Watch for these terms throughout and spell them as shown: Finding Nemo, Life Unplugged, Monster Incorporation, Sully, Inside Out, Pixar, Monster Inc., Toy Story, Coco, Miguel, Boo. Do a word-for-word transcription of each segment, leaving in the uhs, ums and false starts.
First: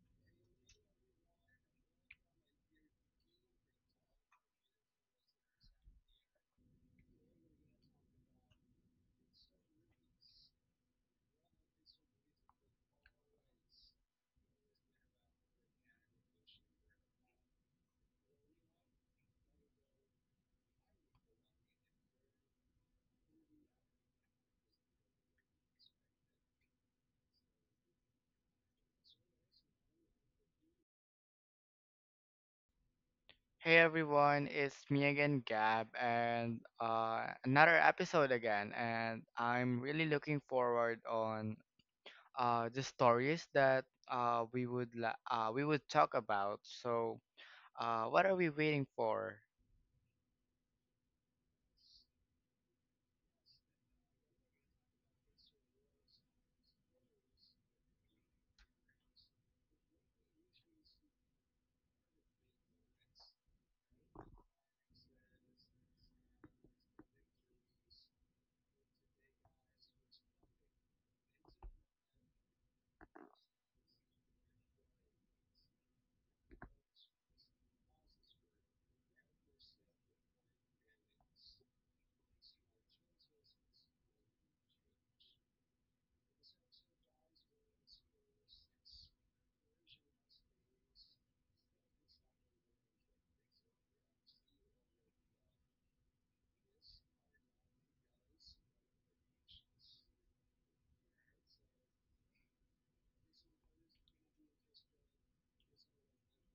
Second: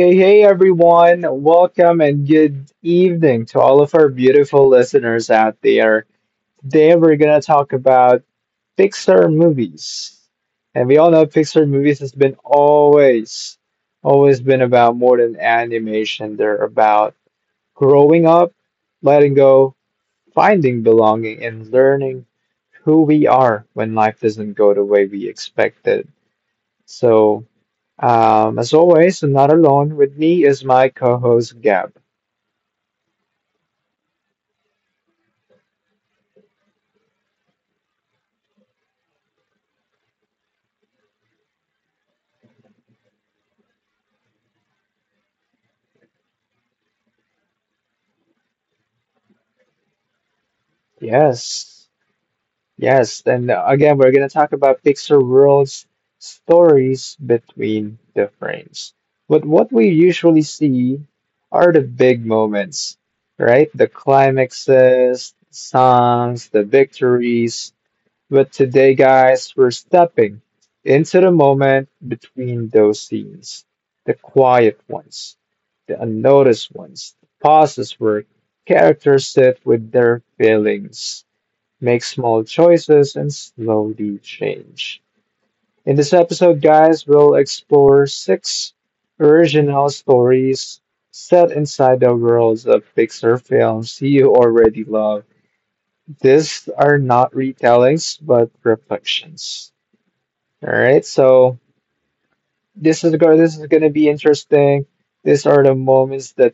hey, hey, everyone. Welcome and good evening to all of our beautiful listeners out there. Today, we're going to talk about Pixar movies. And we all know Pixar movies has been always, always been about more than animation. They're about growing up, letting go, finding belonging, and learning who we are when life doesn't go the way we expected. So, um, as always, I'm not alone. With me is my co-host Gab. Hey everyone, it's me again, Gab, and uh, another episode again. And I'm really looking forward on uh, the stories that uh, we would la- uh, we would talk about. So, uh, what are we waiting for? Yes, yes. And uh, again, we're gonna talk about Pixar World's stories between the frames. But what we usually see are the big moments, right? The climaxes, songs, the victories. But today, guys, we're stepping into the moment between those scenes, the quiet ones, the unnoticed ones, the pauses where characters sit with their feelings, make small choices, and slowly change. In this episode, guys, we'll explore six original stories set inside the worlds of Pixar films you already love. These are not retellings, but reflections. All right, so this is go this is gonna be interesting. These are the moments that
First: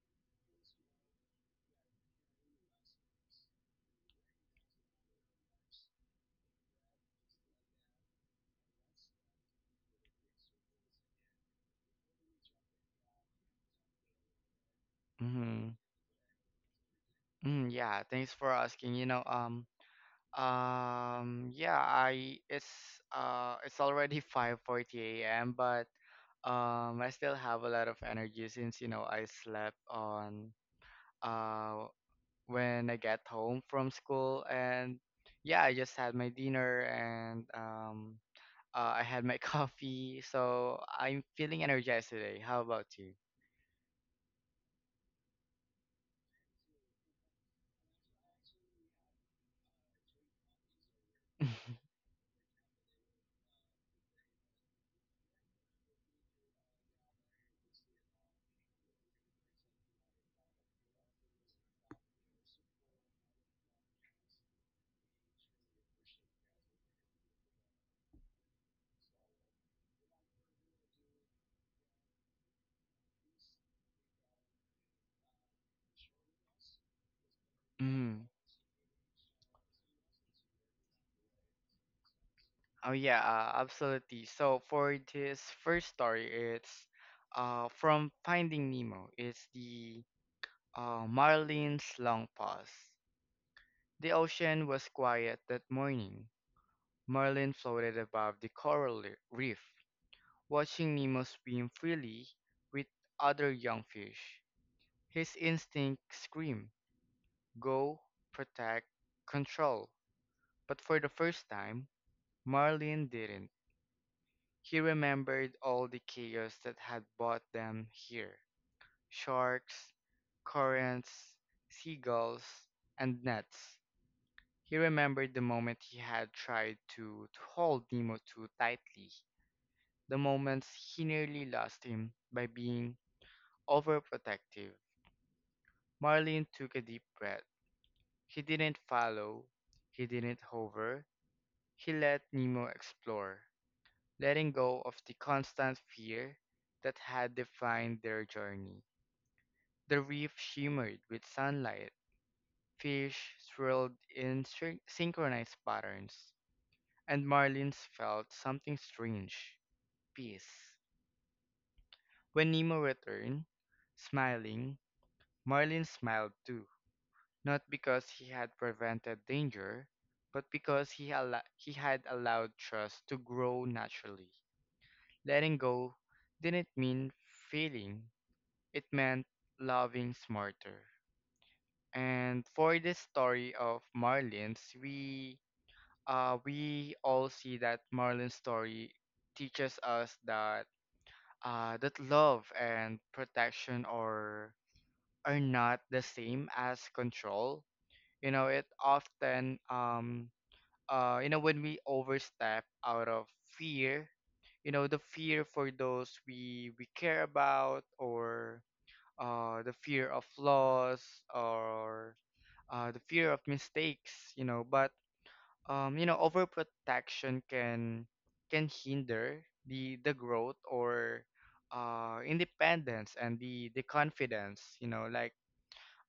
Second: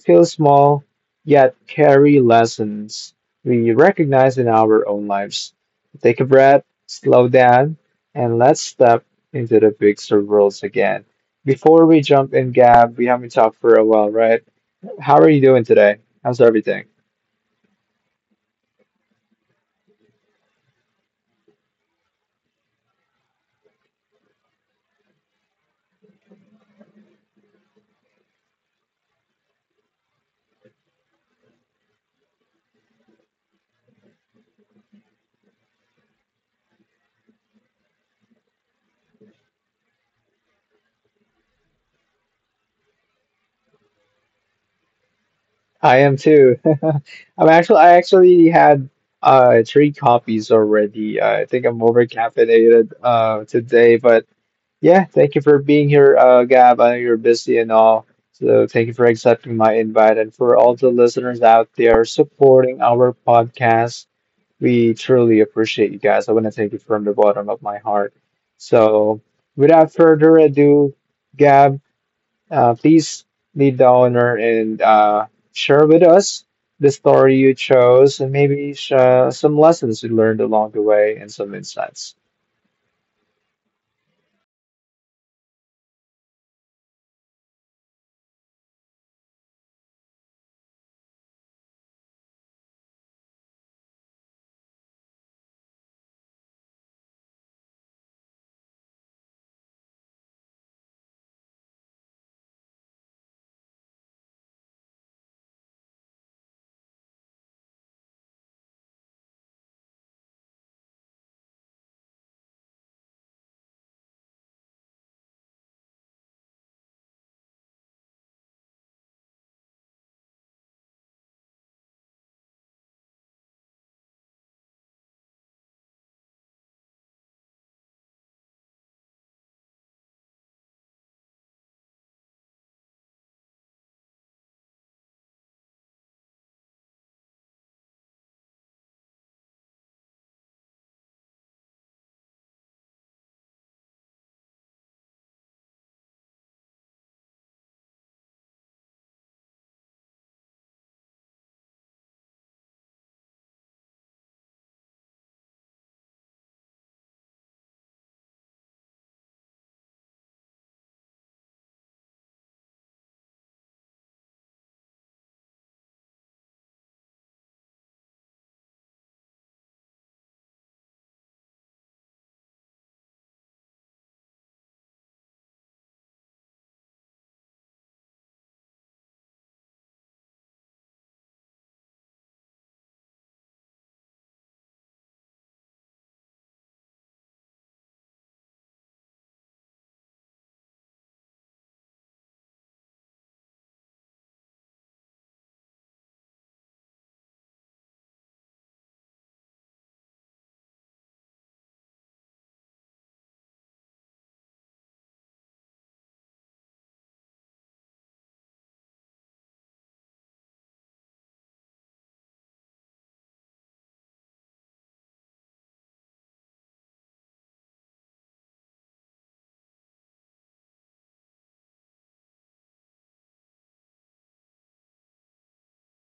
feel small yet carry lessons we recognize in our own lives. Take a breath, slow down, and let's step into the big circles again. Before we jump in, Gab, we haven't talked for a while, right? How are you doing Mm-hmm. today? How's everything? Mm, yeah, thanks for asking. You know, um, um, yeah, I it's uh, it's already five forty a m, but um, I still have a lot of energy since you know I slept on. Uh, when I get home from school. And yeah, I just had my dinner and um, uh, I had my coffee. So I'm feeling energized today. How about you? I am too. I'm actually I actually had uh three coffees already. Uh, I think I'm over caffeinated uh today, but yeah, thank you for being here, uh Gab. I know you're busy and all. So thank you for accepting my invite and for all the listeners out there supporting our podcast. We truly appreciate you guys. I want to thank you from the bottom of my heart. So without further ado, Gab. Uh, please lead the owner and uh, share with us the story you chose Mm. and maybe sh- uh, some lessons you learned along the way and some insights. Oh yeah, uh, absolutely. So for this first story, it's uh from Finding Nemo. It's the uh, Marlin's long pause. The ocean was quiet that morning. Marlin floated above the coral li- reef, watching Nemo swim freely with other young fish. His instincts scream, go, protect, control. But for the first time, Marlin didn't. He remembered all the chaos that had brought them here. Sharks, currents, seagulls, and nets. He remembered the moment he had tried to, to hold Nemo too tightly, the moments he nearly lost him by being overprotective. Marlin took a deep breath. He didn't follow. He didn't hover. He let Nemo explore, letting go of the constant fear that had defined their journey. The reef shimmered with sunlight. Fish swirled in syn- synchronized patterns, and Marlin felt something strange: peace. When Nemo returned, smiling, Marlin smiled too, not because he had prevented danger, but because he, al- he had allowed trust to grow naturally. Letting go didn't mean failing, it meant loving smarter. And for this story of Marlin's, we uh, we all see that Marlin's story teaches us that uh, that love and protection are are not the same as control. You know, it often um uh you know, when we overstep out of fear, you know, the fear for those we we care about, or uh the fear of loss, or uh the fear of mistakes, you know, but um you know, overprotection can can hinder the the growth, or uh independence and the the confidence, you know, like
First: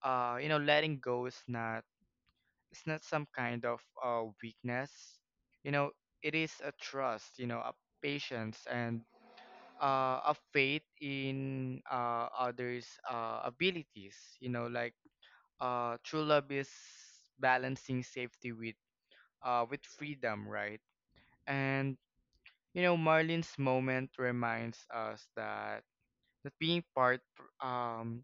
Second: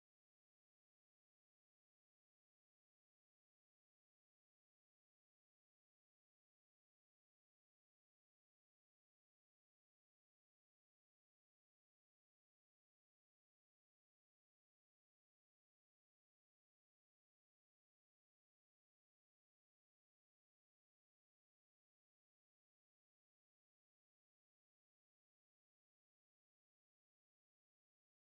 uh you know, letting go is not, it's not some kind of uh, weakness. You know, it is a trust, you know, a patience and uh, a faith in uh, others' uh, abilities. You know, like uh, true love is balancing safety with uh, with freedom, right? And you know, Marlin's moment reminds us that that being part um,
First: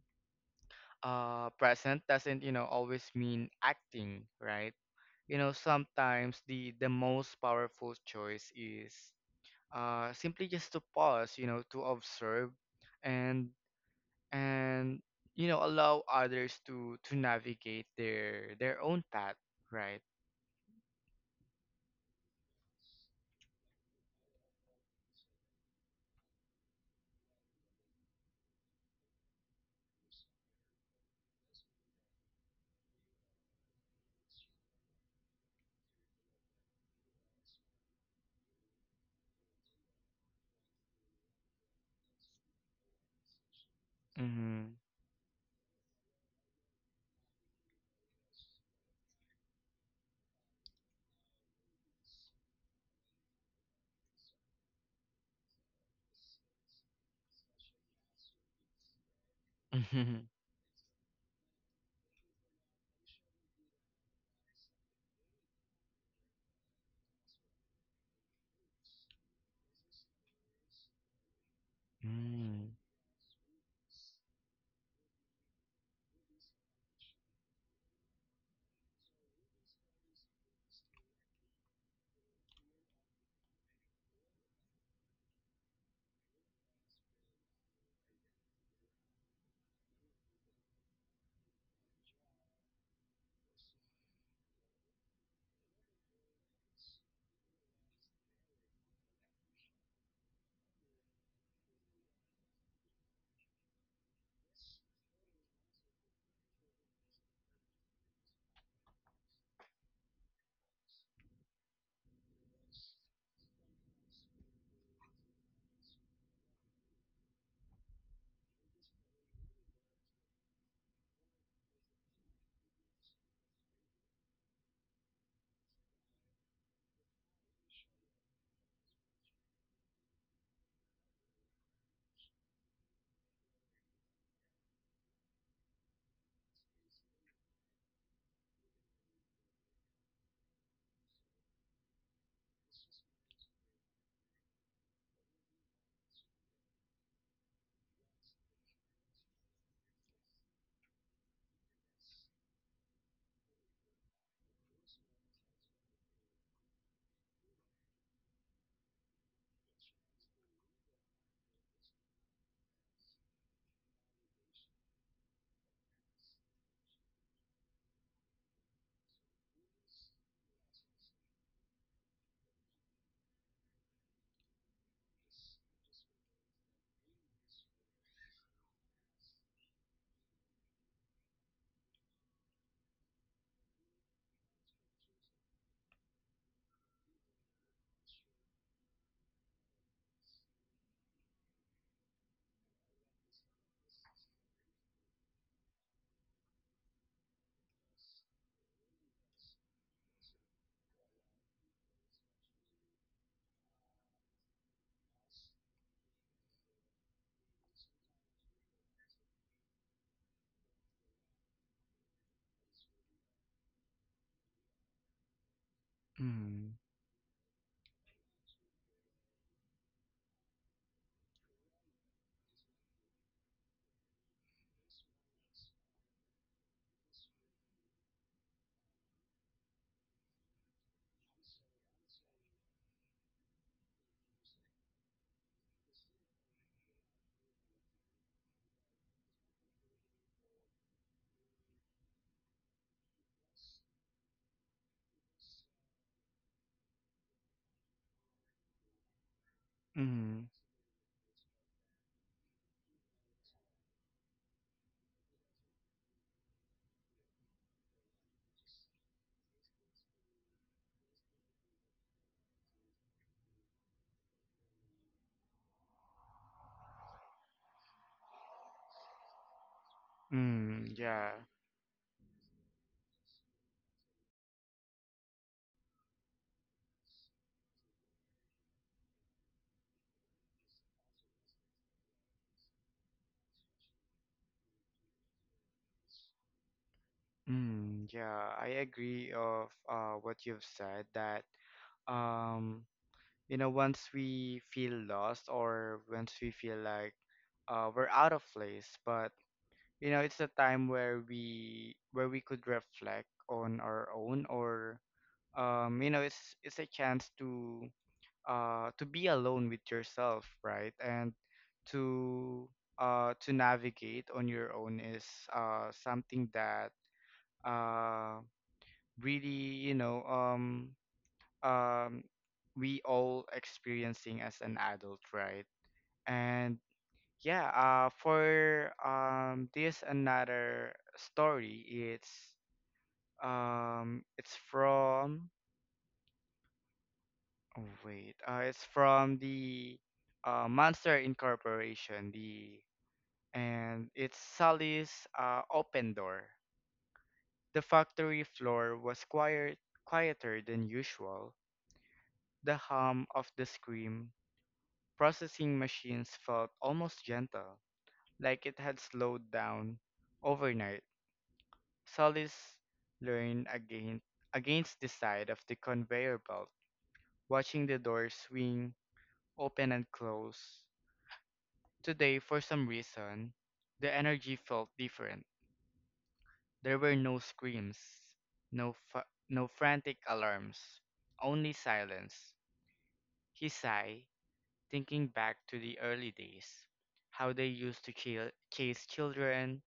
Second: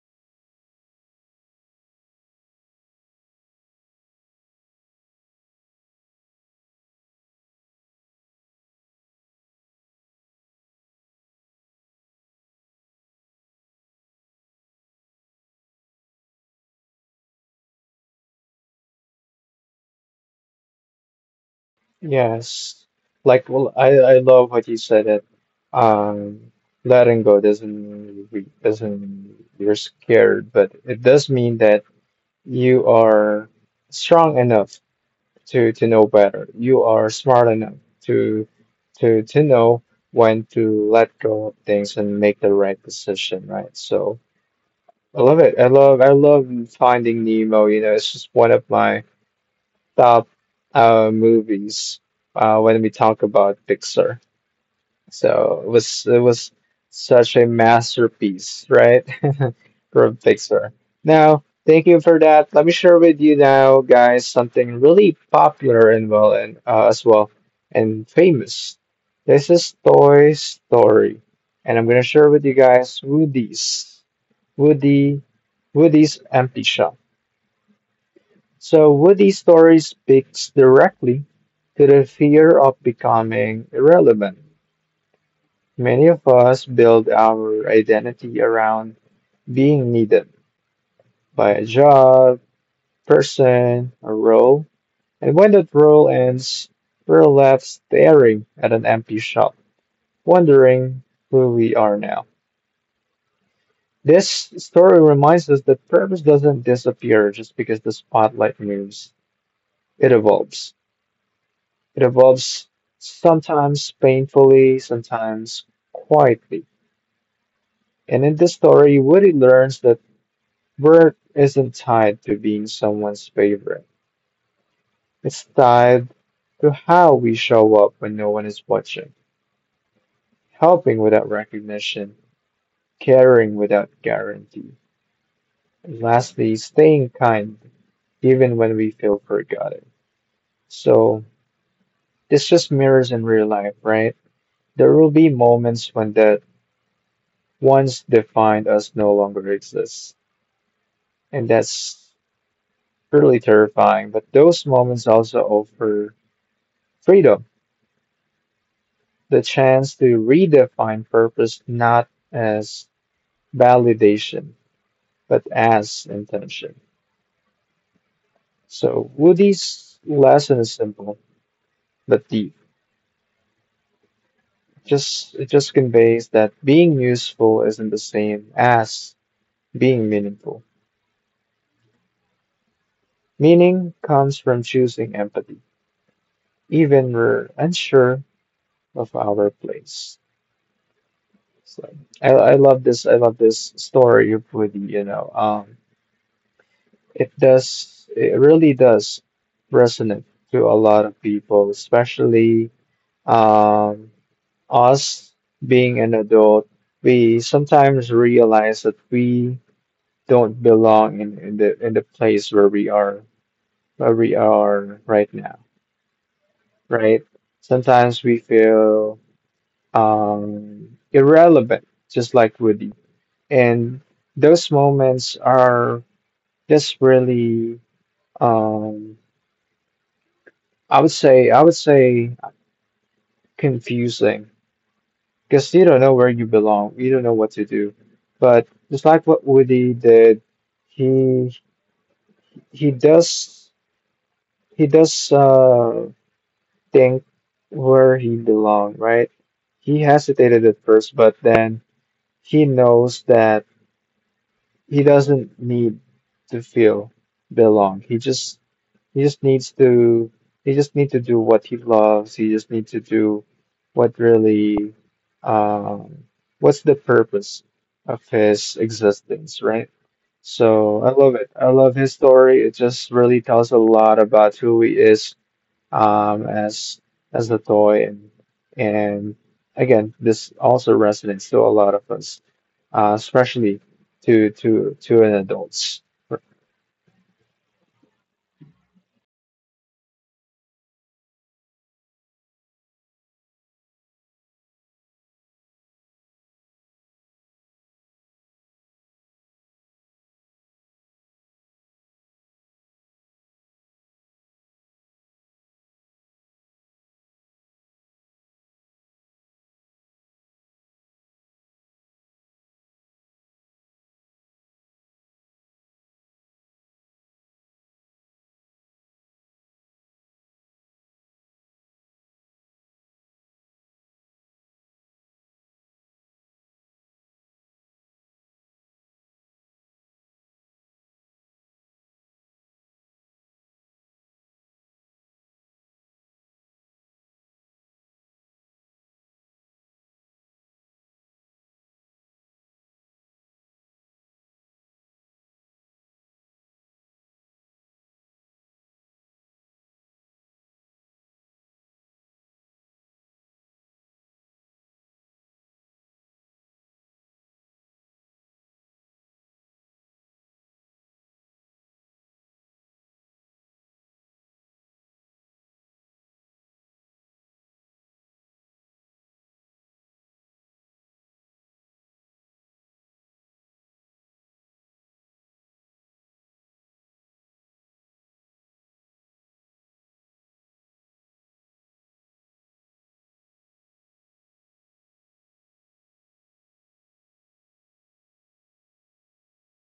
uh, present doesn't, you know, always mean acting, right? You know, sometimes the the most powerful choice is uh simply just to pause, you know, to observe and and you know, allow others to to navigate their their own path, right? Yes. Like, well, I, I love what you said that um, letting go doesn't, re- doesn't, you're scared, but it does mean that you are strong enough to to know better. You are smart enough to to to know when to let go of things and make the right decision, right? So Mhm. I love it. I love I love Finding Nemo. You know, it's just one of my top uh movies uh when we talk about Pixar. So it was it was such a masterpiece, right? From Mhm. Pixar. Now, thank you for that. Let me share with you now, guys, something really popular and well and uh, as well and famous. This is Toy Story, and I'm gonna share with you Mm. guys Woody's Woody Woody's Empty Shell. So Woody's story speaks directly to the fear of becoming irrelevant. Many of us build our identity around being needed by a job, person, a role, and when that role ends, we're left staring at an empty shop, wondering who we are now. This story reminds us that purpose doesn't disappear just because the spotlight moves. It evolves. It evolves sometimes painfully, sometimes quietly. And in this story, Woody learns that work isn't tied to being someone's favorite. It's tied to how we show up when no one is watching, helping without recognition, caring without guarantee, and lastly, staying kind even when we feel forgotten. So, this just mirrors in real life, right? There will be moments when that once defined us no longer exists, and that's really terrifying, but those moments also offer freedom, the chance to redefine purpose not as validation, but as intention. So Woody's lesson is simple but deep. Just it just conveys that being useful isn't the same as being meaningful. Meaning comes from choosing empathy, even we're unsure of our place. So I, I love this. I love this story of Woody. You know, um, It does, it really does resonate to a lot of people, especially um, us being an adult. We sometimes realize that we don't belong in, in the in the place where we are where we are right now, Mm. right? Sometimes we feel um, irrelevant, just like Woody. And those moments are just really, um, I would say I would say confusing because you don't know where you belong. You don't know what to do. But just like what Woody did, he he does he does uh think where he belong, right? He Mm. hesitated at first, but then he knows that he doesn't need to feel belong. He just He just needs to he just need to do what he loves. He just needs to do what really um what's the purpose of his existence, right? So Mm. I Yeah. love it. I love his story. It just really tells a lot about who he is um as as a toy, and and again this also resonates to a lot of us, uh, especially to to to an adults. Mm, yeah, I agree of uh what you've said, that um you know, once we feel lost, or once we feel like uh, we're out of place, but you know, it's a time where we where we could reflect on our own, or um you know, it's it's a chance to uh to be alone with yourself, right? And to uh to navigate on your own is uh something that uh really you know, um um we all experiencing as an adult, right? And yeah, uh for um this another story, it's um it's from, oh wait, uh it's from the uh Monster Incorporation, the and it's Sally's uh open door. The factory floor was quiet, quieter than usual. The hum of the scream processing machines felt almost gentle, like it had slowed down overnight. Solis leaned again, against the side of the conveyor belt, watching the door swing open and close. Today, for some reason, the energy felt different. There were no screams, no, fa- no frantic alarms, only silence. He sighed, thinking back to the early days, how they used to chil- chase children,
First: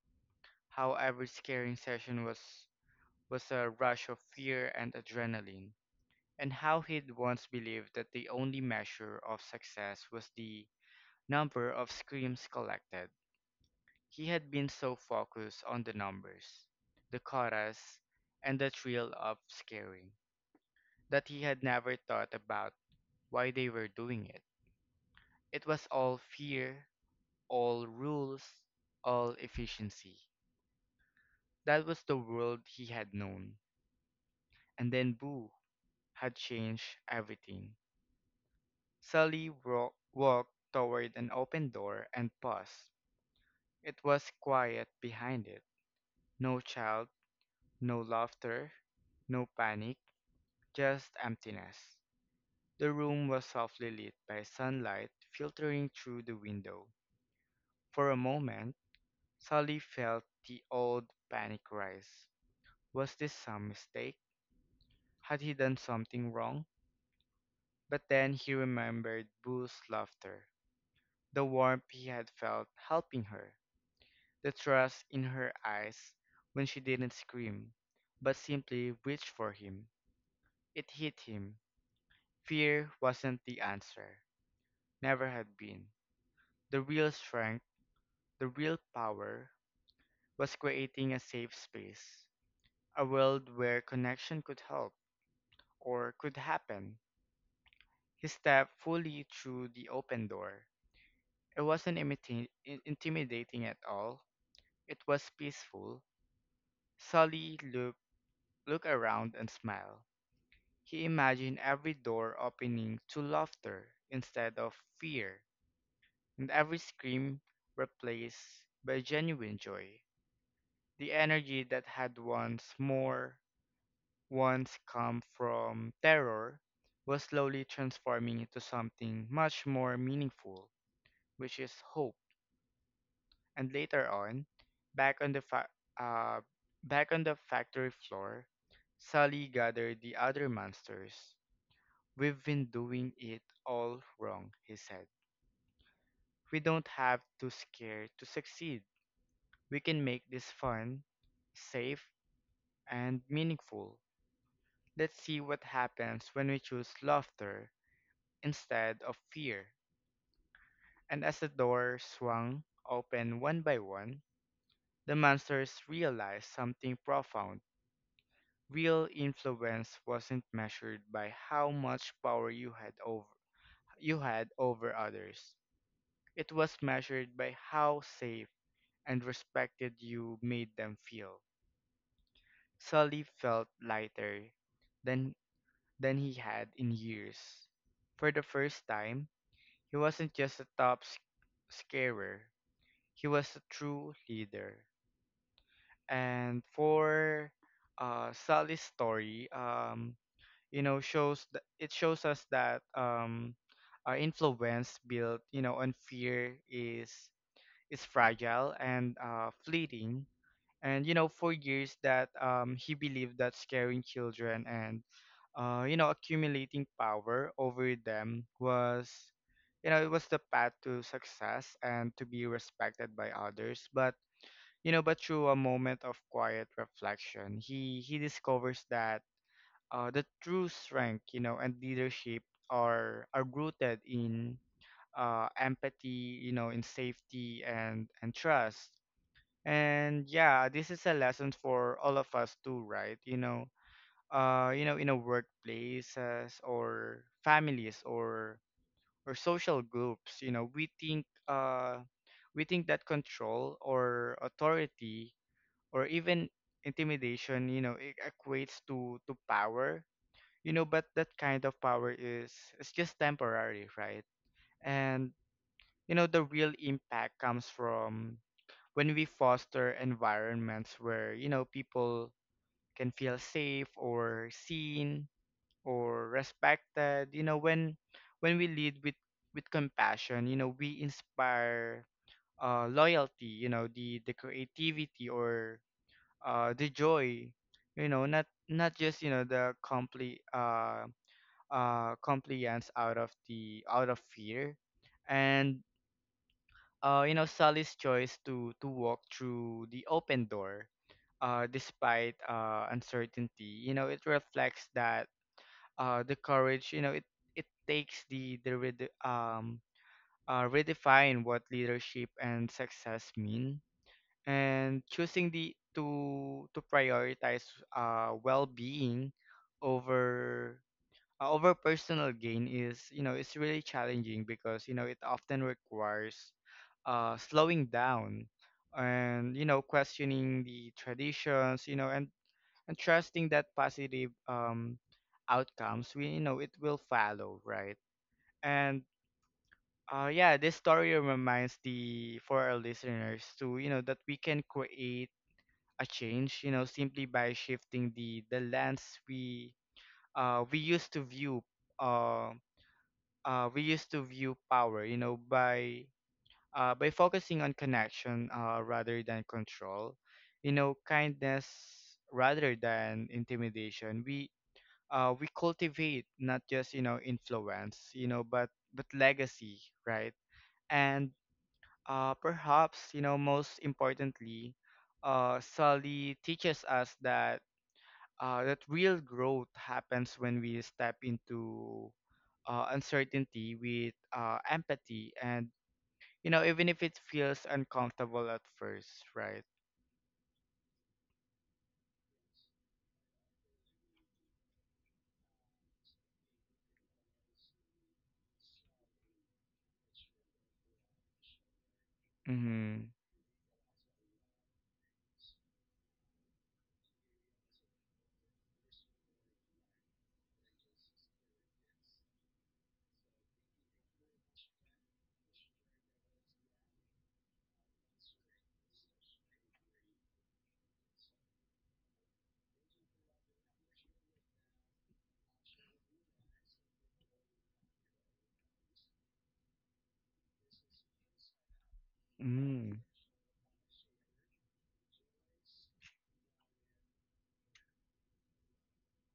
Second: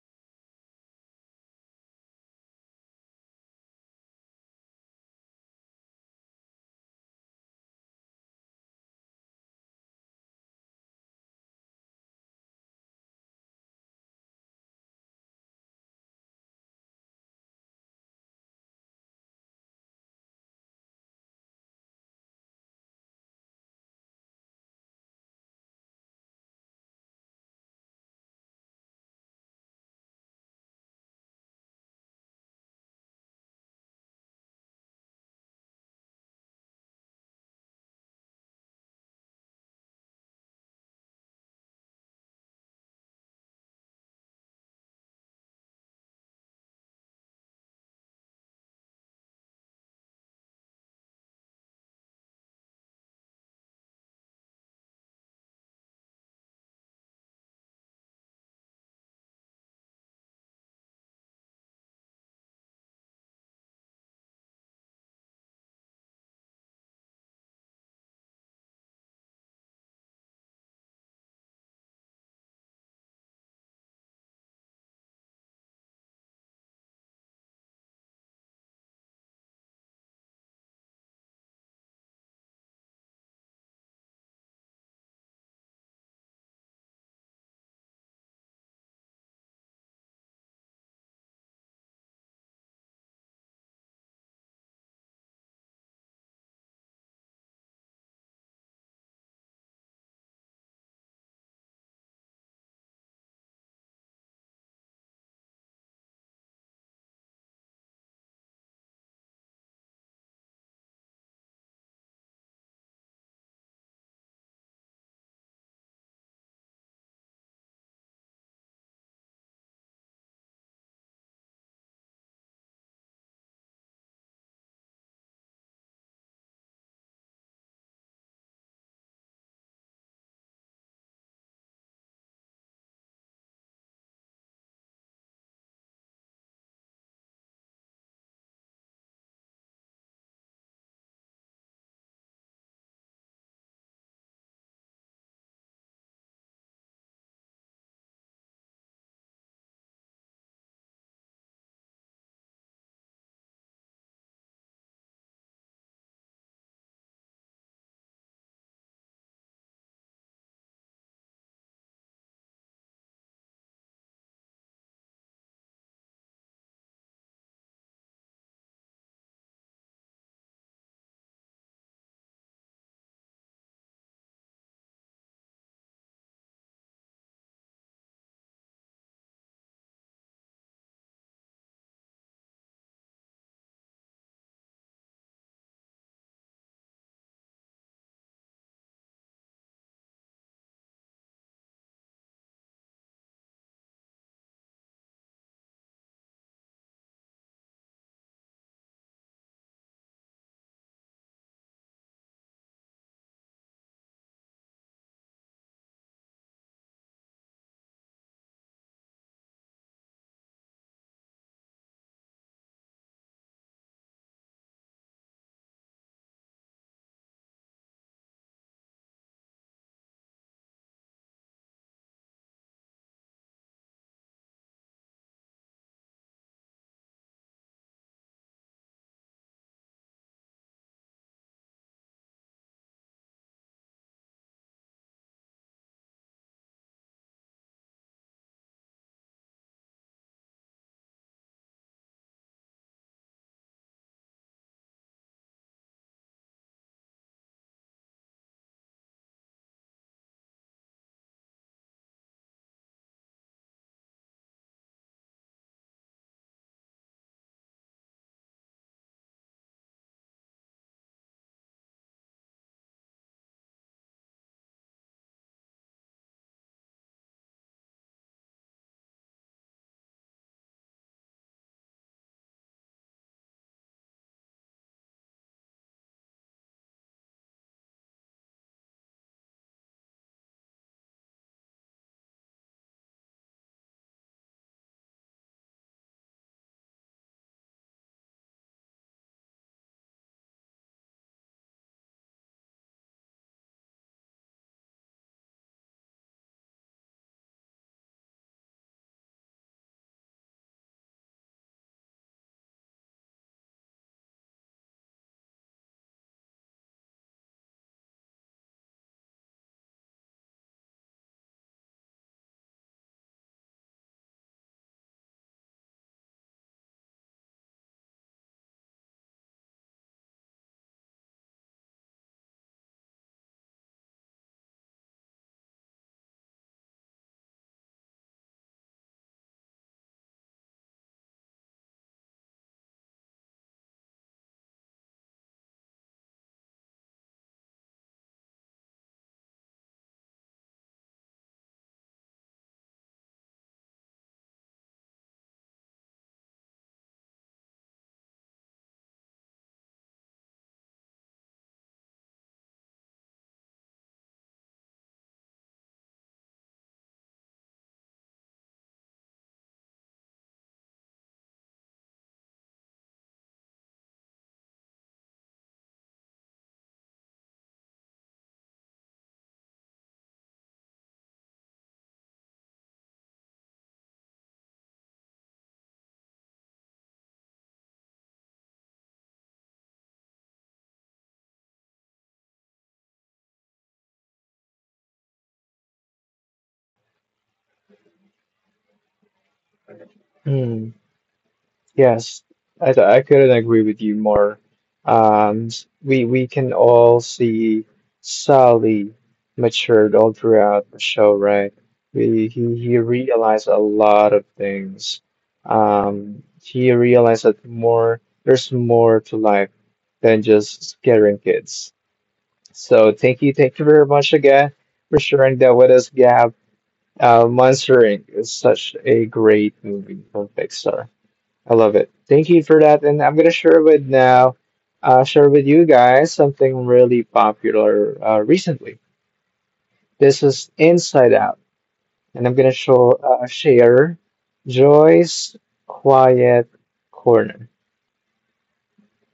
how every scaring session was was a rush of fear and adrenaline, and how he'd once believed that the only measure of success was the number of screams collected. He had been so focused on the numbers, the chorus, and the thrill of scaring, that he had never thought about why they were doing it. It was all fear, all rules, all efficiency. That was the world he had known. And then, Boo had changed everything. Sally wa- walked toward an open door and paused. It was quiet behind it. No child, no laughter, no panic, just emptiness. The room was softly lit by sunlight filtering through the window. For a moment, Sally felt the old panic rise. Was this some mistake? Had he done something wrong? But then he remembered Boo's laughter, the warmth he had felt helping her, the trust in her eyes when she didn't scream, but simply reached for him. It hit him. Fear wasn't the answer, never had been. The real strength, the real power, was creating a safe space, a world where connection could help or could happen. He stepped fully through the open door. It wasn't imiti- intimidating at all. It was peaceful. Sully looked look around and smile. He imagined every door opening to laughter instead of fear, and every scream replaced by genuine joy. The energy that had once more once come from terror was slowly transforming into something much more meaningful, which is hope. And later on, back on the fa- uh, back on the factory floor, Sally gathered the other monsters. We've been doing it all wrong, he said. We don't have to scare to succeed. We can make this fun, safe, and meaningful. Let's see what happens when we choose laughter instead of fear. And as the door swung open one by one, the monsters realized something profound. Real influence wasn't measured by how much power you had over you had over others. It was measured by how safe and respected you made them feel. Sully felt lighter than than he had in years. For the first time, he wasn't just a top sc- scarer. He was a true leader. And for uh, Sully's story, um, you know, shows th- it shows us that um, uh, influence built, you know, on fear is is fragile and uh, fleeting, and you know, for years that um, he believed that scaring children and uh, you know, accumulating power over them was, you know, it was the path to success and to be respected by others, but you know, but through a moment of quiet reflection, he he discovers that uh, the true strength, you know, and leadership are are rooted in uh, empathy, you know, in safety and and trust. And yeah, this is a lesson for all of us too, right? You know, uh, you know, in a workplaces or families or or social groups, you know, we think uh we think that control or authority or even intimidation, you know, it equates to to power, you know, but that kind of power is, it's just temporary, right? And you know, the real impact comes from when we foster environments where, you know, people can feel safe or seen or respected, you know, when when we lead with with compassion, you know, we inspire uh loyalty, you know, the the creativity, or uh the joy, you know, not not just, you know, the compli uh uh compliance out of the out of fear. And uh, you know, Sally's choice to to walk through the open door, uh, despite uh, uncertainty, you know, it reflects that uh, the courage, you know, it it takes the the rede um uh, redefine what leadership and success mean, and choosing the to to prioritize uh, well-being over uh, over personal gain is, you know, it's really challenging because you know, it often requires uh, slowing down and you know, questioning the traditions, you know, and and trusting that positive um outcomes, we you know, it will follow, right? And uh yeah, this story reminds the for our listeners to, you know, that we can create a change, you know, simply by shifting the the lens we uh we used to view uh uh, we used to view power, you know, by uh, by focusing on connection uh, rather than control, you know, kindness rather than intimidation. We uh, we cultivate not just, you know, influence, you know, but but legacy, right? And uh, perhaps you know, most importantly, uh, Sully teaches us that uh, that real growth happens when we step into uh, uncertainty with uh, empathy, and you know, even if it feels uncomfortable at first, right? Yes, I th- I couldn't agree with you more. Um, we we can all see Sally matured all throughout the show, right? We, he he Mm-hmm. realized a lot of things. Um, he realized that more there's more to life than just scaring kids. So thank you, thank you very much again for sharing that with us, Gab. Uh, Monster Inc is such a great movie from Pixar. I love it. Thank you for that. And I'm gonna share with now, uh, share with you guys something really popular uh, recently. This is Inside Out, and I'm gonna Mm-hmm. show uh, share Joy's quiet corner.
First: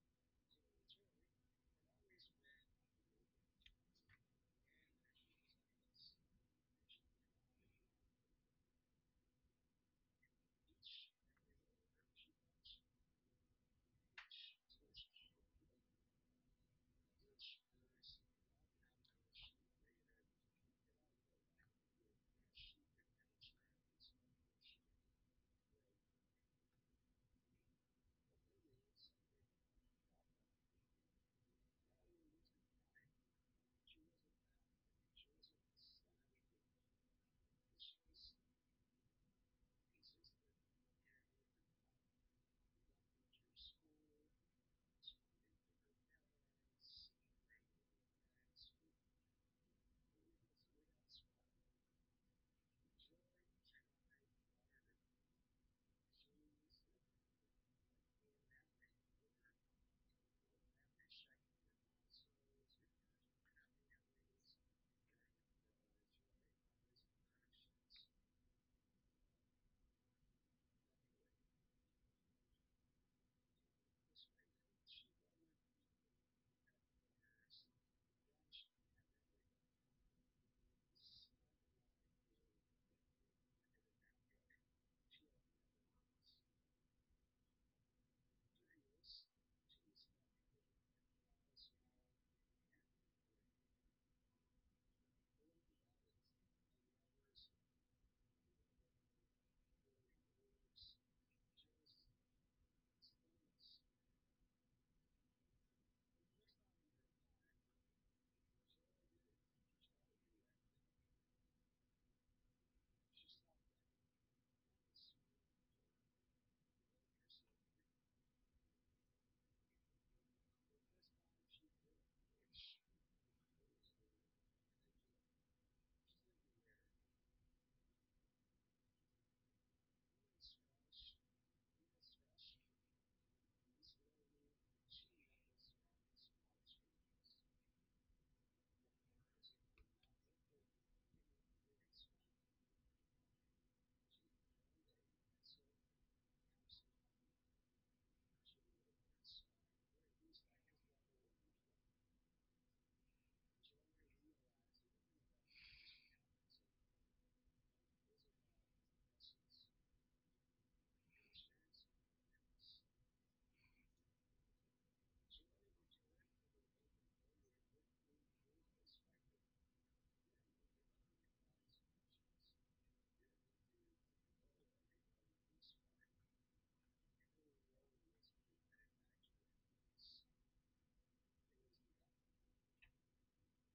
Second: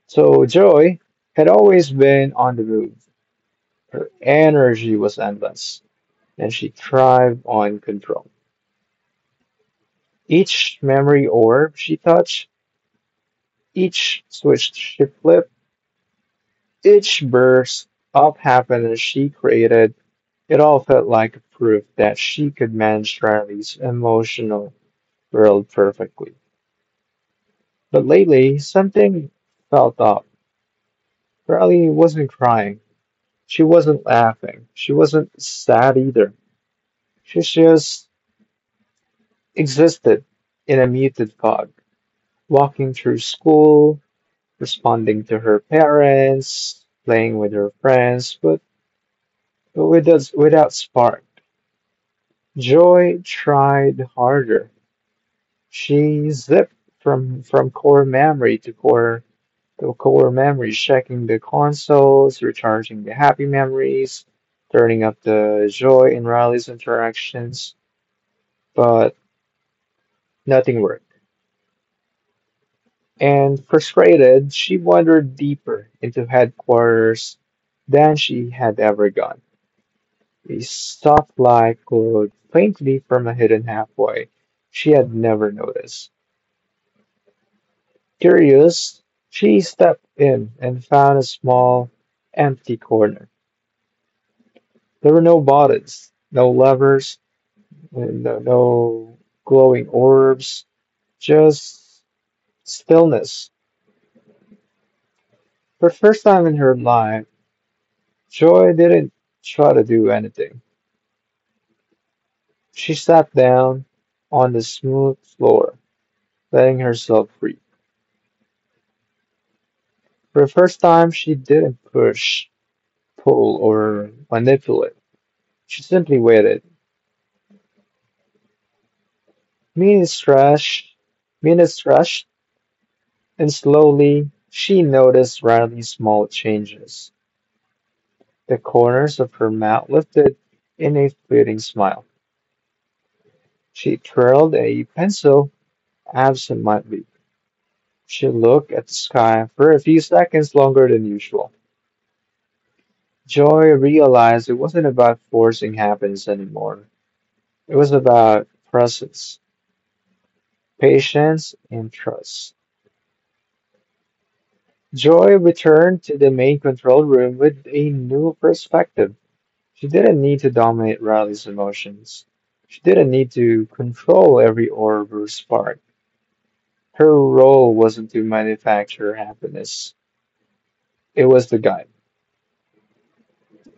So Joy had always been on the move. Her energy was endless, and she thrived on control. Each memory orb she touched, each switch she flipped, each burst of happiness she created, it all felt like proof that she could manage Riley's emotional world perfectly. But lately, something felt off. Riley wasn't crying. She wasn't laughing. She wasn't sad either. She just existed in a muted fog, walking through school, responding to her parents, playing with her friends, but, but without, without spark. Joy tried harder. She zipped from from core memory to core to core memories, checking the consoles, recharging the happy memories, turning up the joy in Riley's interactions, but nothing worked. And frustrated, she wandered deeper into headquarters than she had ever gone. A soft light glowed faintly from a hidden halfway she had never noticed. Curious, she stepped in and found a small, empty corner. There were no buttons, no levers, and no, no glowing orbs, just stillness. For the first time in her life, Joy didn't try to do anything. She sat down on the smooth floor, letting herself free. For the first time, she didn't push, pull, or manipulate. She simply waited. Minutes rushed, minutes rushed, and slowly she noticed Riley's small changes. The corners of her mouth lifted in a fleeting smile. She twirled a pencil absentmindedly. She looked at the sky for a few seconds longer than usual. Joy realized it wasn't about forcing happiness anymore. It was about presence, patience, and trust. Joy returned to the main control room with a new perspective. She didn't need to dominate Riley's emotions. She didn't need to control every orb or spark. Her role wasn't to manufacture happiness. It was to guide.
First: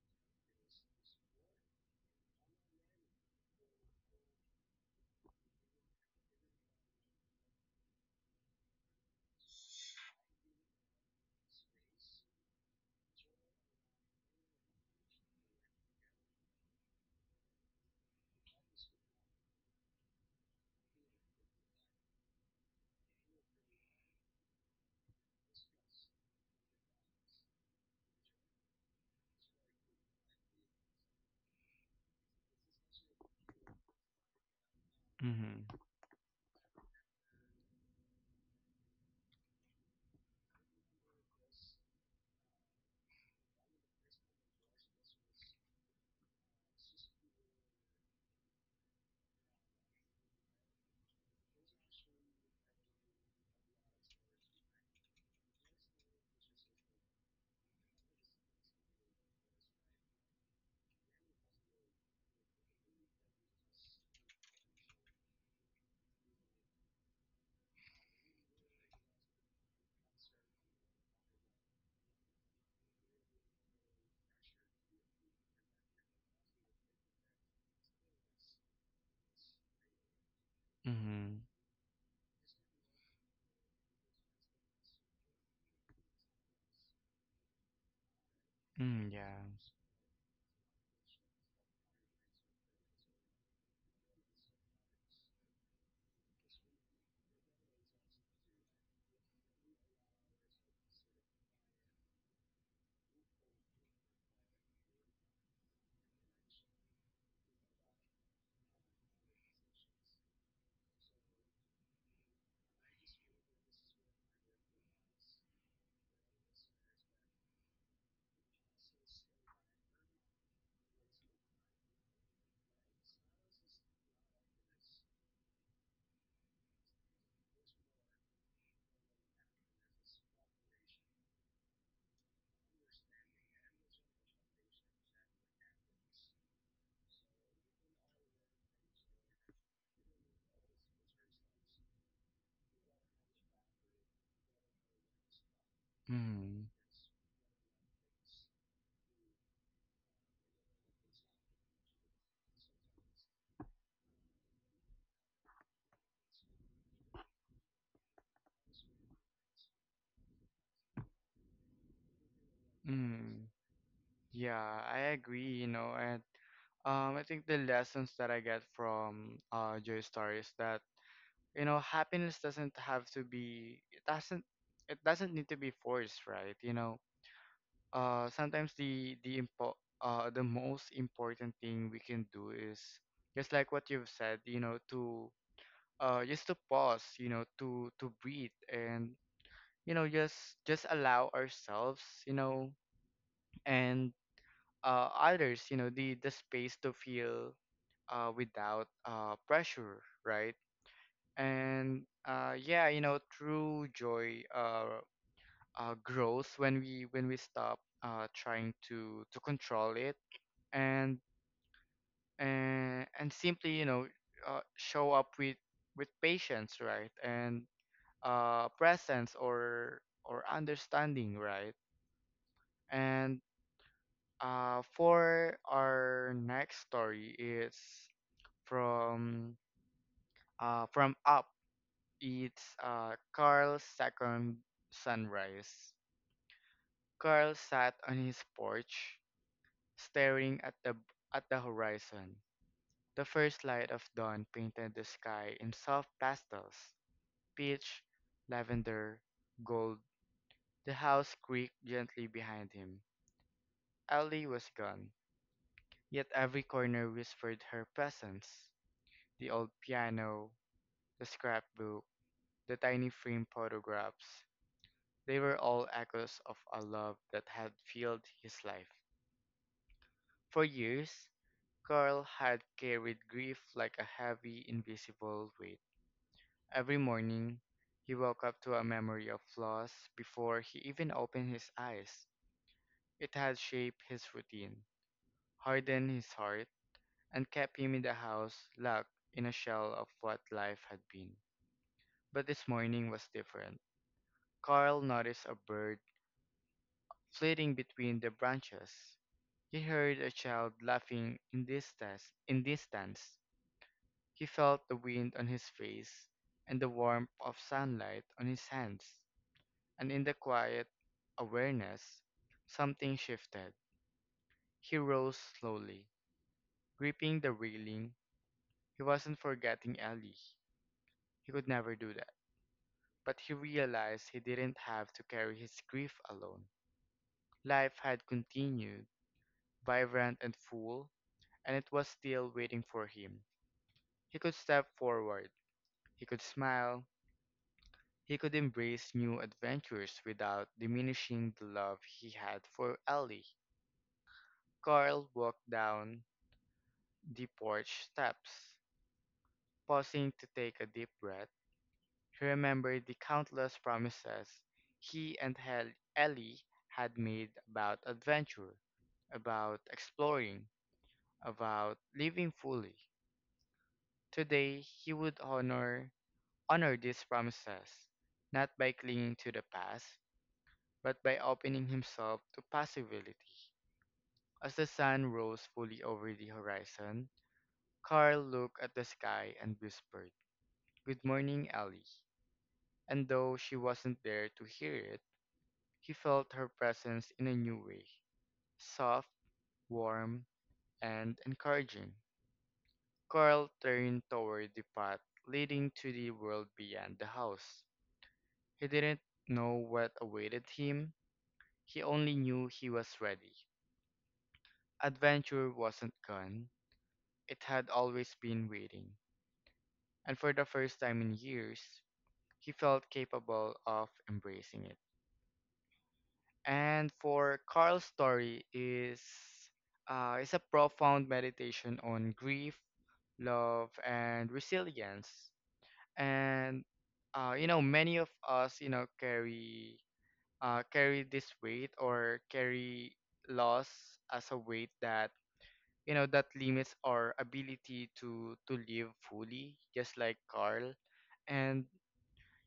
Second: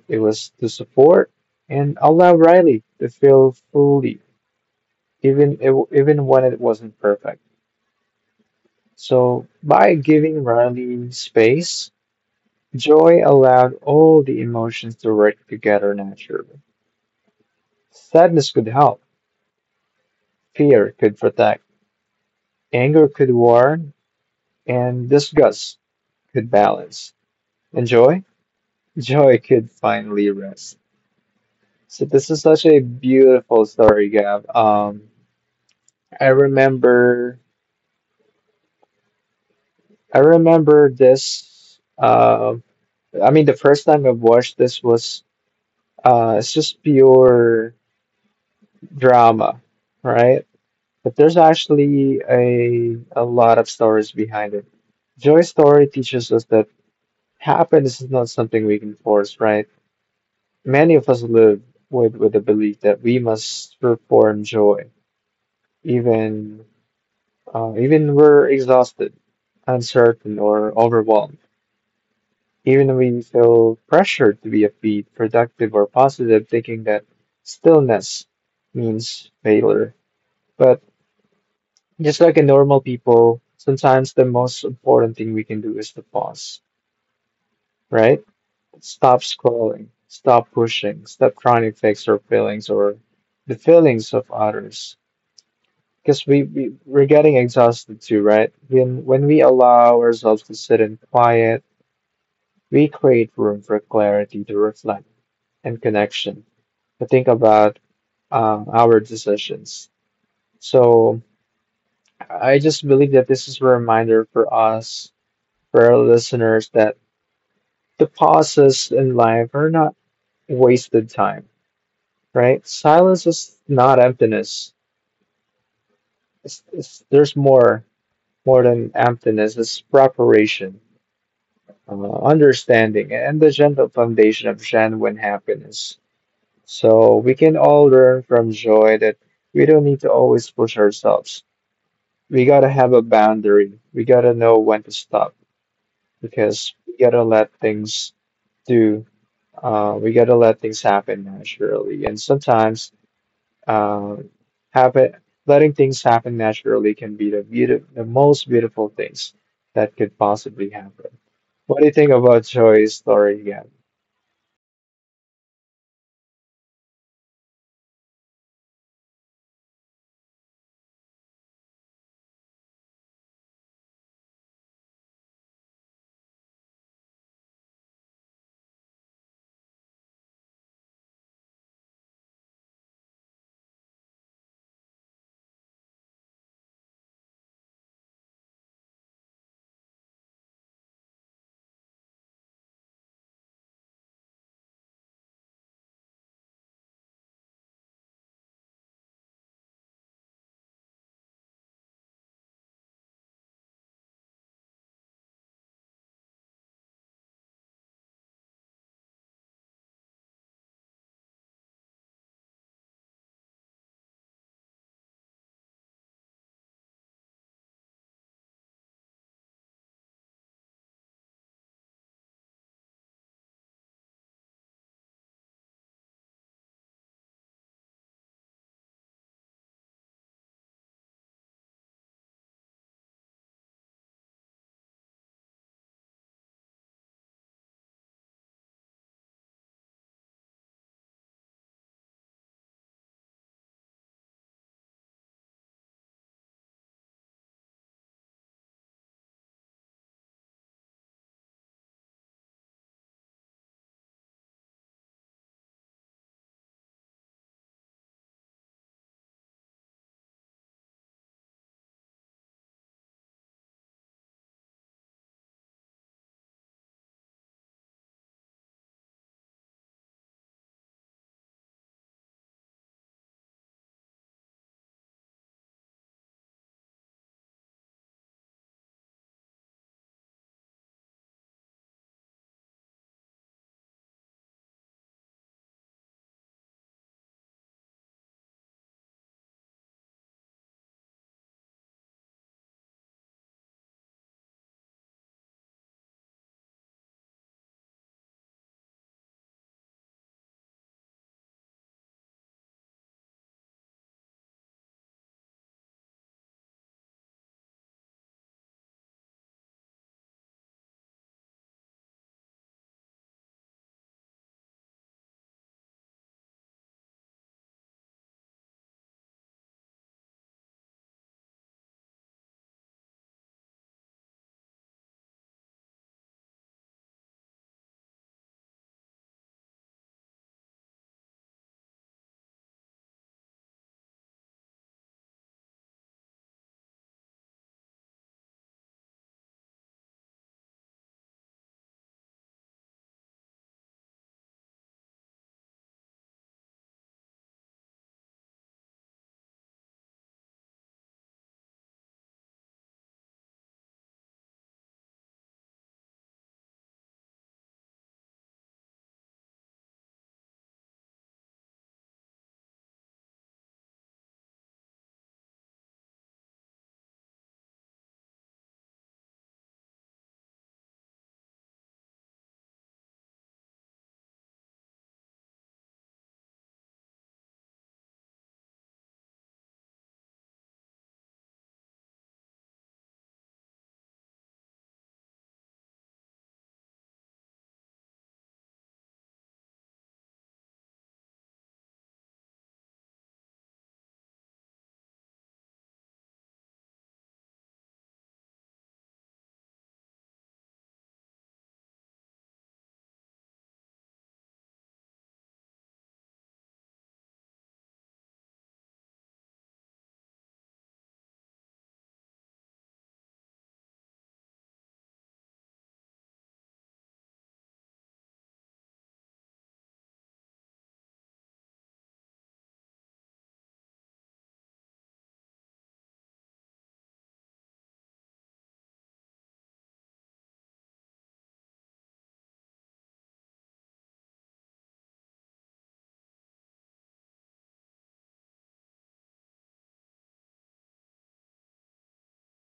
It was to support and allow Riley to feel fully, even if- even when it wasn't perfect. So by giving Riley space, joy allowed all the emotions to work together naturally. Sadness could help, fear could protect, anger could warn, and disgust could balance, and joy, joy could finally rest. So this is such a beautiful story, Gab. Um, mm-hmm. I remember, I remember this. Uh, I mean, the first time I've watched this was, uh, it's just pure drama, right? But there's actually a a lot of stories behind it. Joy's story teaches us that happiness is not something we can force, right? Many of us live with, with the belief that we must perform joy, even uh, even we're exhausted, uncertain, or overwhelmed. Even when we feel pressured to be upbeat, productive, or positive, thinking that stillness means failure. But Mm-hmm. just like a normal people, sometimes the most important thing we can do is to pause, right? Mm, Stop yeah. scrolling, stop pushing, stop trying to fix our feelings or the feelings of others. Because we, we we're getting exhausted too, right? When when we allow ourselves to sit in quiet, we create room for clarity to reflect and connection to think about um, our decisions. So I just believe that this is a reminder for us, for our listeners, that the pauses in life are not wasted time, right? Silence is not emptiness. It's, it's, there's more more than emptiness. It's preparation, uh, understanding and the gentle foundation of genuine happiness. So we can all learn from joy that we don't need to always push ourselves. We gotta have a boundary. We gotta know when to stop Mm-hmm. because we gotta let things do. Uh, we gotta let things happen naturally. And sometimes, uh, happen letting things happen naturally can be the beautiful, the most beautiful things that could possibly happen. What do you think about Joy's story, Mm. Gab? Yeah, I agree, you know, and um I think the lessons that I get from uh Joy story is that you know happiness doesn't have to be it doesn't it doesn't need to be forced, right? You know uh sometimes the the impo- uh the most important thing we can do is just like what you've said, you know, to uh just to pause, you know, to to breathe and you know just just allow ourselves, you know, and uh others, you know, the the space to feel uh without uh pressure, right? And uh yeah, you know, true joy uh uh grows when we when we stop uh trying to to control it. And and and simply, you know, uh, show up with with patience, right, and uh presence or or understanding, right? And uh for our next story is from uh from Up. It's uh Carl's Second Sunrise. Carl sat on his porch staring at the at the horizon. The first light of dawn painted the sky in soft pastels, peach, lavender, gold. The house creaked gently behind him. Ellie was gone, yet every corner whispered her presence. The old piano, the scrapbook, the tiny framed photographs, they were all echoes of a love that had filled his life. For years, Carl had carried grief like a heavy, invisible weight. Every morning, he woke up to a memory of flaws before he even opened his eyes. It had shaped his routine, hardened his heart, and kept him in the house locked in a shell of what life had been. But this morning was different. Carl noticed a bird flitting between the branches. He heard a child laughing in distance, in distance. He felt the wind on his face and the warmth of sunlight on his hands. And in the quiet awareness, something shifted. He rose slowly, gripping the railing. He wasn't forgetting Ellie. He could never do that. But he realized he didn't have to carry his grief alone. Life had continued, vibrant and full, and it was still waiting for him. He could step forward, he could smile, he could embrace new adventures without diminishing the love he had for Ellie. Carl walked down the porch steps. Pausing to take a deep breath, he remembered the countless promises he and Hel- Ellie had made about adventure, about exploring, about living fully. Today, he would honor honor these promises, not by clinging to the past, but by opening himself to possibility. As the sun rose fully over the horizon, Carl looked at the sky and whispered, "Good morning, Ellie." And though she wasn't there to hear it, he felt her presence in a new way, soft, warm, and encouraging. Carl turned toward the path leading to the world beyond the house. He didn't know what awaited him, he only knew he was ready. Adventure wasn't gone, it had always been waiting, and for the first time in years, he felt capable of embracing it. And for Carl's story is uh, is a profound meditation on grief, love, and resilience. And uh, you know, many of us, you know, carry uh, carry this weight or carry loss as a weight that you know that limits our ability to to live fully, just like Carl. And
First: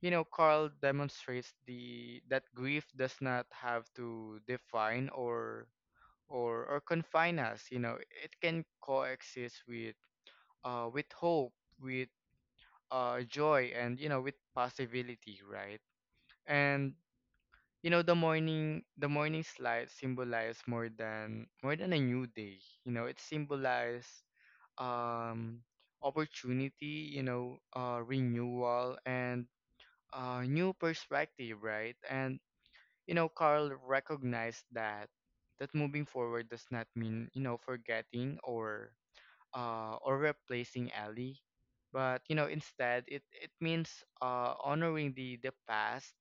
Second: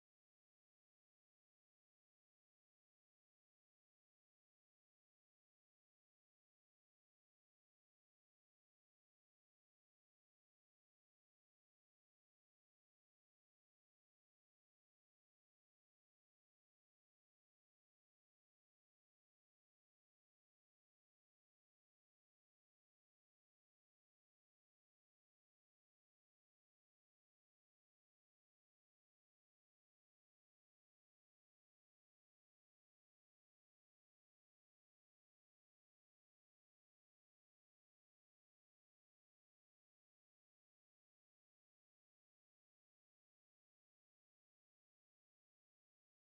you know, Carl demonstrates the that grief does not have to define or or or confine us. You know, it can coexist with uh with hope, with uh joy, and you know with possibility, right? And you know the morning the morning light symbolize more than more than a new day. You know, it symbolizes um opportunity. You know, uh renewal and uh, new perspective, right? And you know, Carl recognized that that moving forward does not mean you know forgetting or uh, or replacing Ellie, but you know instead it it means uh, honoring the the past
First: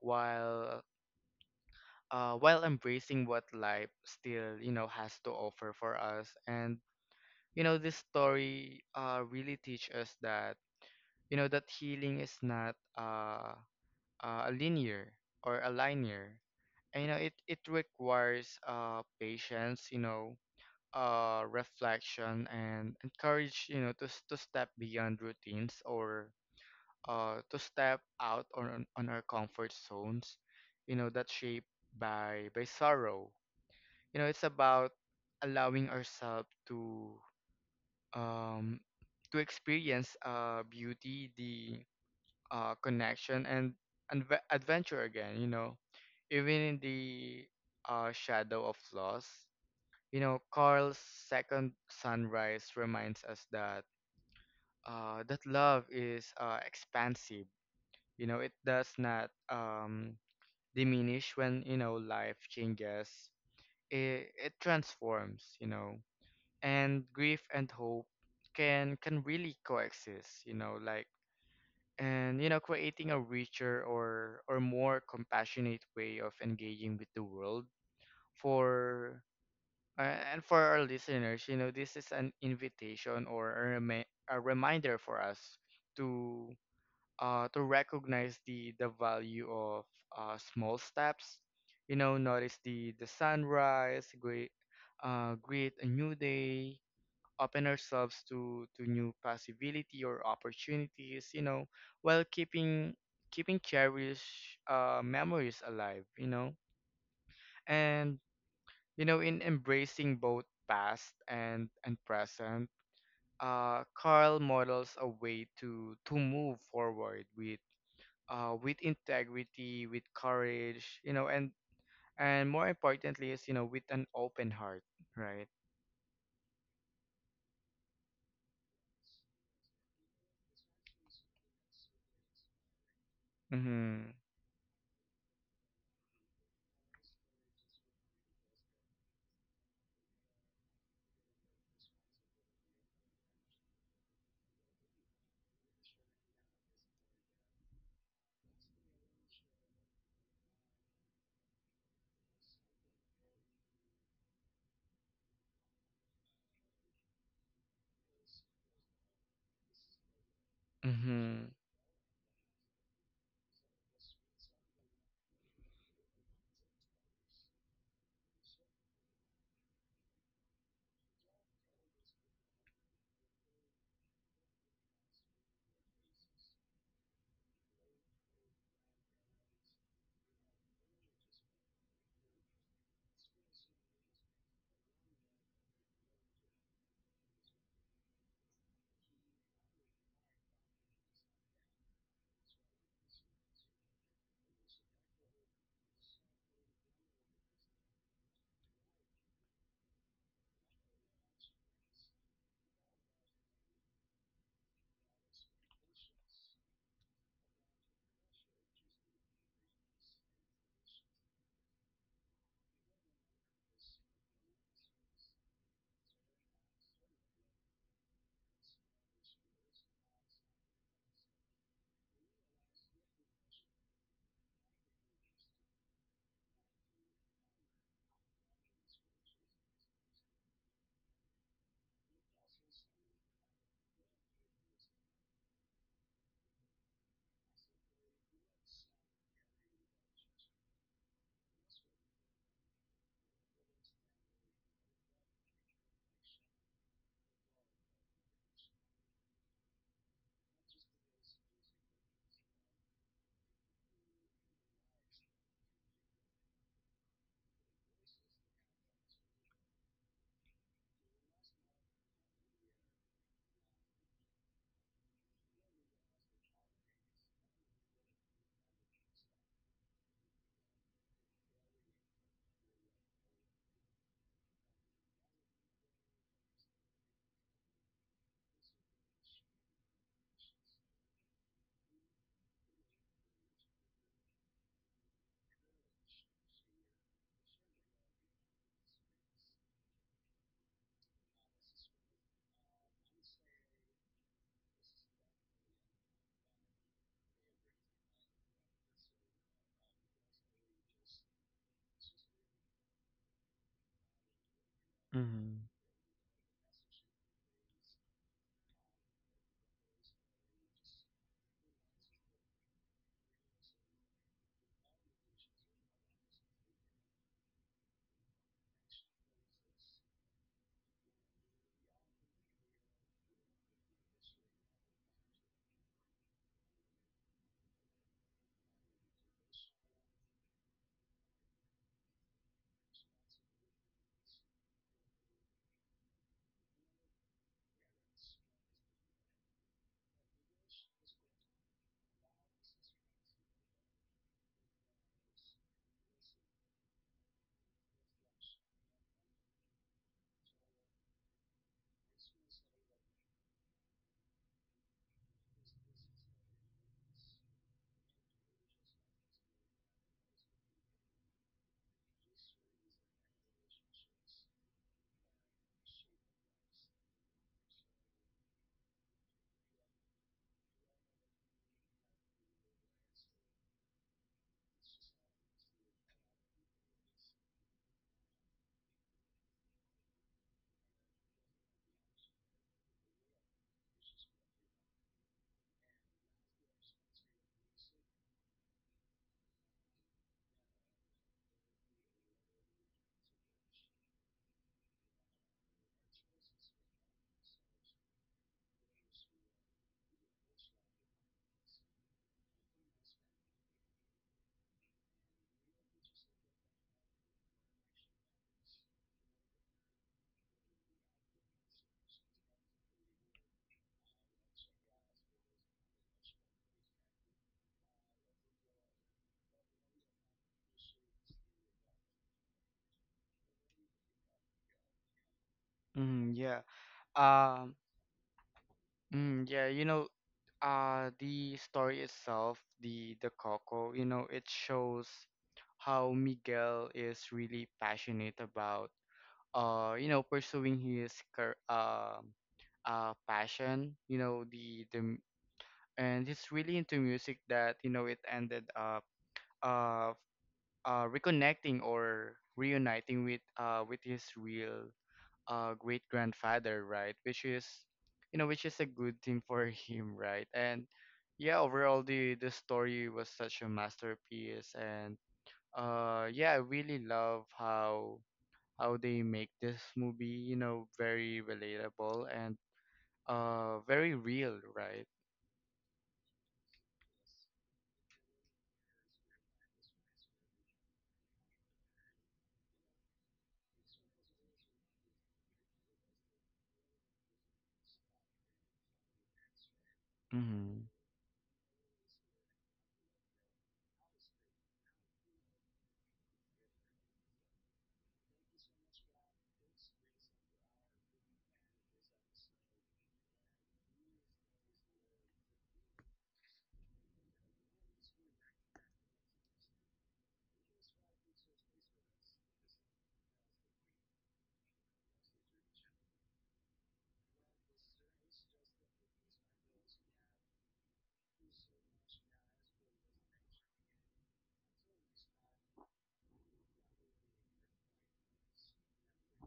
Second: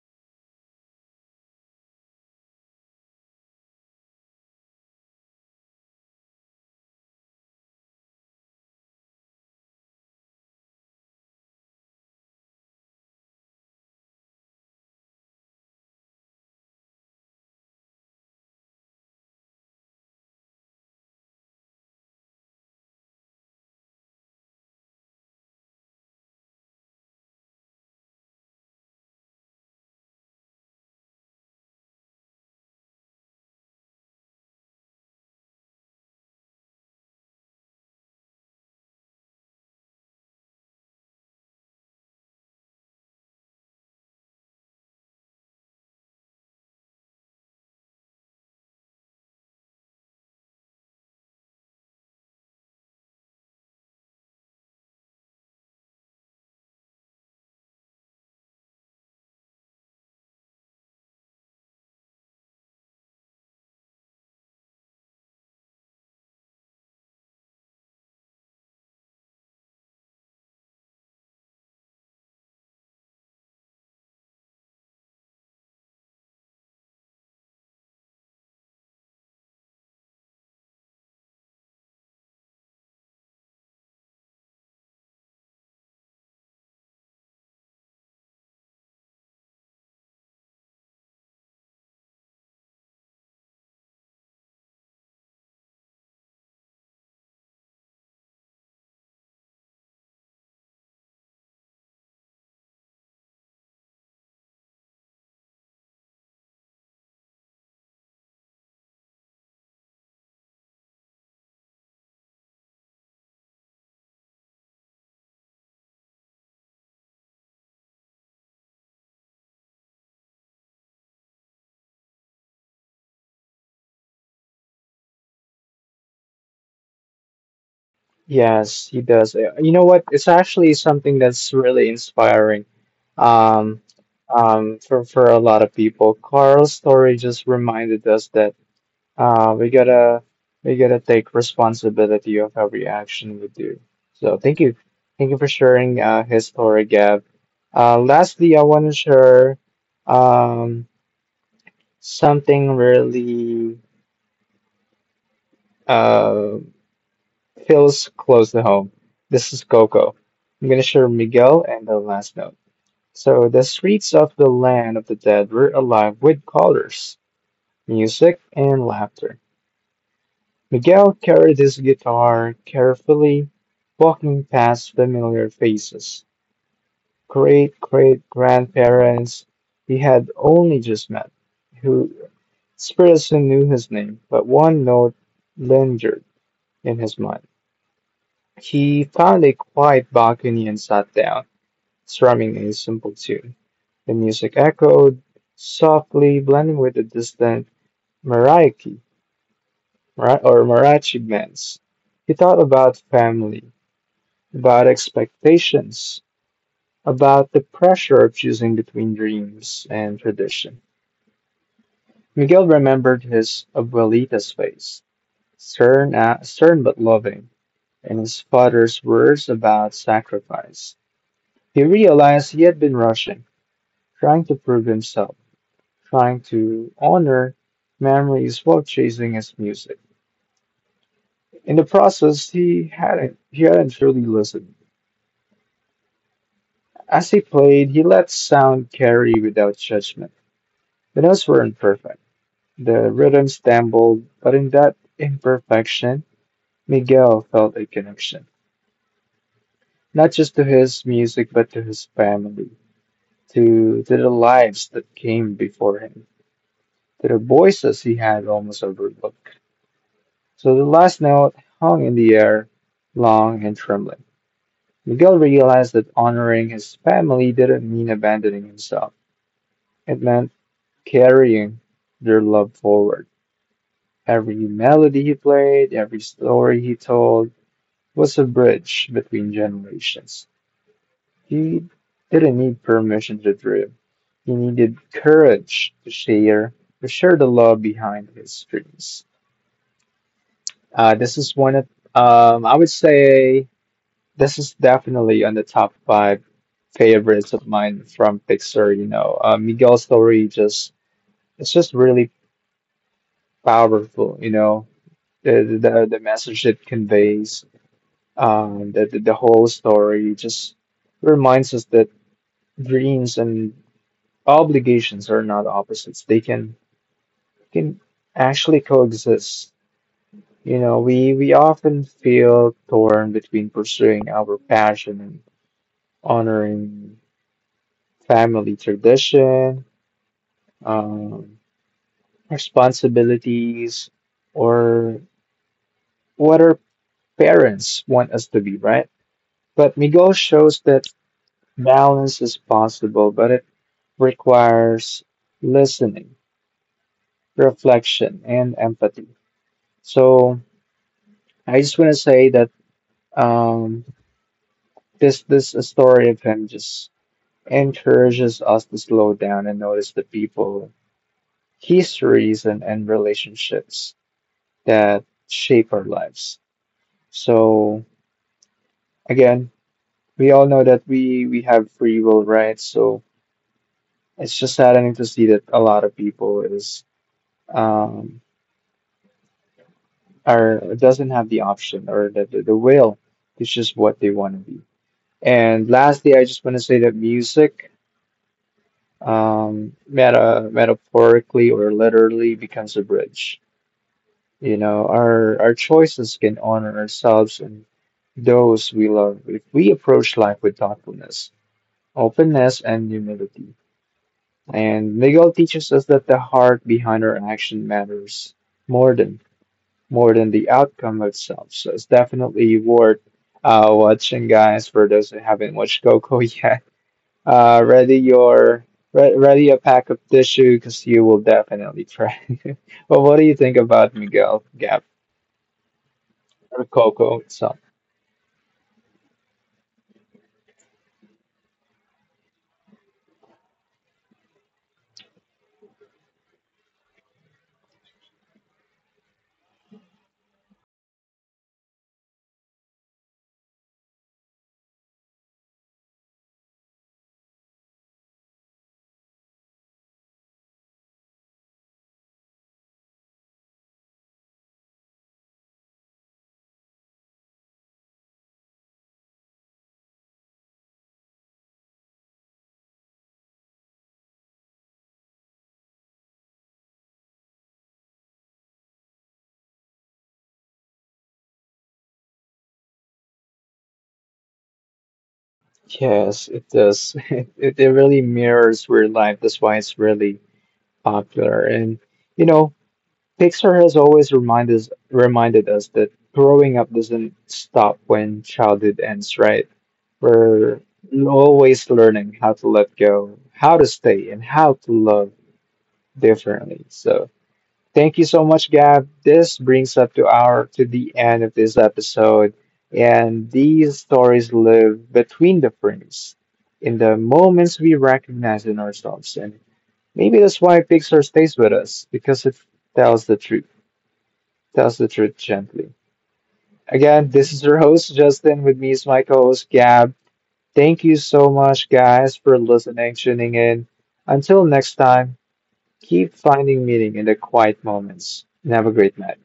while uh, while embracing what life still you know has to offer for us. And you know this story uh, really teach us that you know that healing is not uh, uh, a linear or a linear and you know it it requires uh patience, you know, uh reflection and encourage, you know, to s- to step beyond routines or uh to step out on on our comfort zones, you know, that shaped by by sorrow. You know, it's about allowing ourselves to um to experience uh beauty, the uh, connection and adve- adventure again. You know, even in the uh, shadow of loss, you know, Carl's Second Sunrise reminds us that uh, that love is uh, expansive. You know, it does not um, diminish when you know life changes. It, it transforms. You know, and grief and hope can can really coexist. You know, like and you know creating a richer or or more compassionate way of engaging with the world for uh, and for our listeners, you know, this is an invitation or a, remi- a reminder for us to uh to recognize the the value of uh small steps, you know, notice the the sunrise, great uh greet a new day, open ourselves to to new possibility or opportunities, you know, while keeping keeping cherished uh memories alive, you know. And you know in embracing both past and and present, uh Carl models a way to to move forward with uh with integrity, with courage, you know, and and more importantly is you know with an open heart, right. Yes, he does. Uh, You know what? It's actually something that's really inspiring. Um, Mhm. um, for for a lot of people, Carl's story just reminded us that uh, we gotta we gotta take responsibility of every action we do. So thank you, thank you for sharing uh, his story, Gab. Uh, lastly, I want to share um something really. Uh, Feels close to home. This is Coco. I'm gonna share Mhm. Miguel and the last note. So the streets of the land of the dead were alive with colors, music, and laughter. Miguel carried his guitar carefully, walking past familiar faces. Great great grandparents he had only just met, who spirits who knew his name, but one note lingered in his mind. He found a quiet balcony and sat down, strumming a simple tune. The music echoed softly, blending with the distant mariachi mara- or mariachi bands. He thought about family, about expectations, about the pressure of choosing between dreams and tradition. Miguel remembered his abuelita's face, stern, uh, stern but loving, and his father's words about sacrifice. He realized he had been rushing, trying to prove himself, trying to honor memories while chasing his music. In the process, he hadn't he hadn't truly listened. As he played, he let sound carry without judgment. The notes were imperfect. The rhythm stumbled, but in that imperfection, Miguel felt a connection, not just to his music, but to his family, to to the lives that came before him, to the voices he had almost overlooked. So the last note hung in the air, long and trembling. Miguel realized that honoring his family didn't mean abandoning himself. It meant carrying their love forward. Every melody he played, every story he told was a bridge between generations. He didn't need permission to dream. He needed courage to share, to share the love behind his dreams. Uh, this is one of, um, I would say, this is definitely on the top five favorites of mine from Pixar, you know. Uh, Miguel's story just it's just really powerful, you know. Mhm. The the the message it conveys, um, the the, the whole story just reminds us that dreams and obligations are not opposites. They can can actually coexist. You know, we we often feel torn between pursuing our passion and honoring family tradition, um, responsibilities, or what our parents want us to be, right? But Miguel shows that balance is possible, but it requires listening, reflection, and empathy. So I just want to say that um, this this story of him just encourages us to slow down and notice the people, histories, and, and relationships that shape our lives. So again, we all know that we we have free will, right? So it's just saddening to see that a lot of people is um are doesn't have the option or the the, the will. It's just what they want to be. And lastly, I just want to say that music um meta metaphorically or literally becomes a bridge. You know, our our choices can honor ourselves and those we love if we approach life with thoughtfulness, openness, and humility. And Miguel teaches us that the heart behind our action matters more than more than the outcome itself. So it's definitely worth uh, watching, guys. For those who haven't watched Coco yet, uh, ready your re- ready a pack of tissue because you will definitely cry. But what do you think about Miguel, Gap, Mm-hmm. Yeah. or Coco Um, itself? mm, yeah, you know, uh, the story itself, the the Coco, you know, it shows how Miguel is really passionate about, uh, you know, pursuing his car um uh, passion. You know, the the m- and he's really into music that you know it ended up uh uh reconnecting or reuniting with uh with his real uh great grandfather, right? Which is you know, which is a good thing for him, right? And yeah, overall the the story was such a masterpiece and uh yeah, I really love how how they make this movie, you know, very relatable and uh very real, right? Yes, it does. It, it really mirrors real life. That's why it's really popular. And you know, Pixar has always reminded us, reminded us that growing up doesn't stop when childhood ends, right? We're always learning how to let go, how to stay, and how to love differently. So, thank you so much, Gab. This brings up to our to the end of this episode, and these stories live between the frames, in the moments we recognize in ourselves, and maybe that's why Pixar stays with us because it tells the truth tells the truth gently. Again, this is your host, Justin. With me is my co host, Gab. Thank you so much, guys, for listening, tuning in. Until next time, keep finding meaning in the quiet moments and have a great night.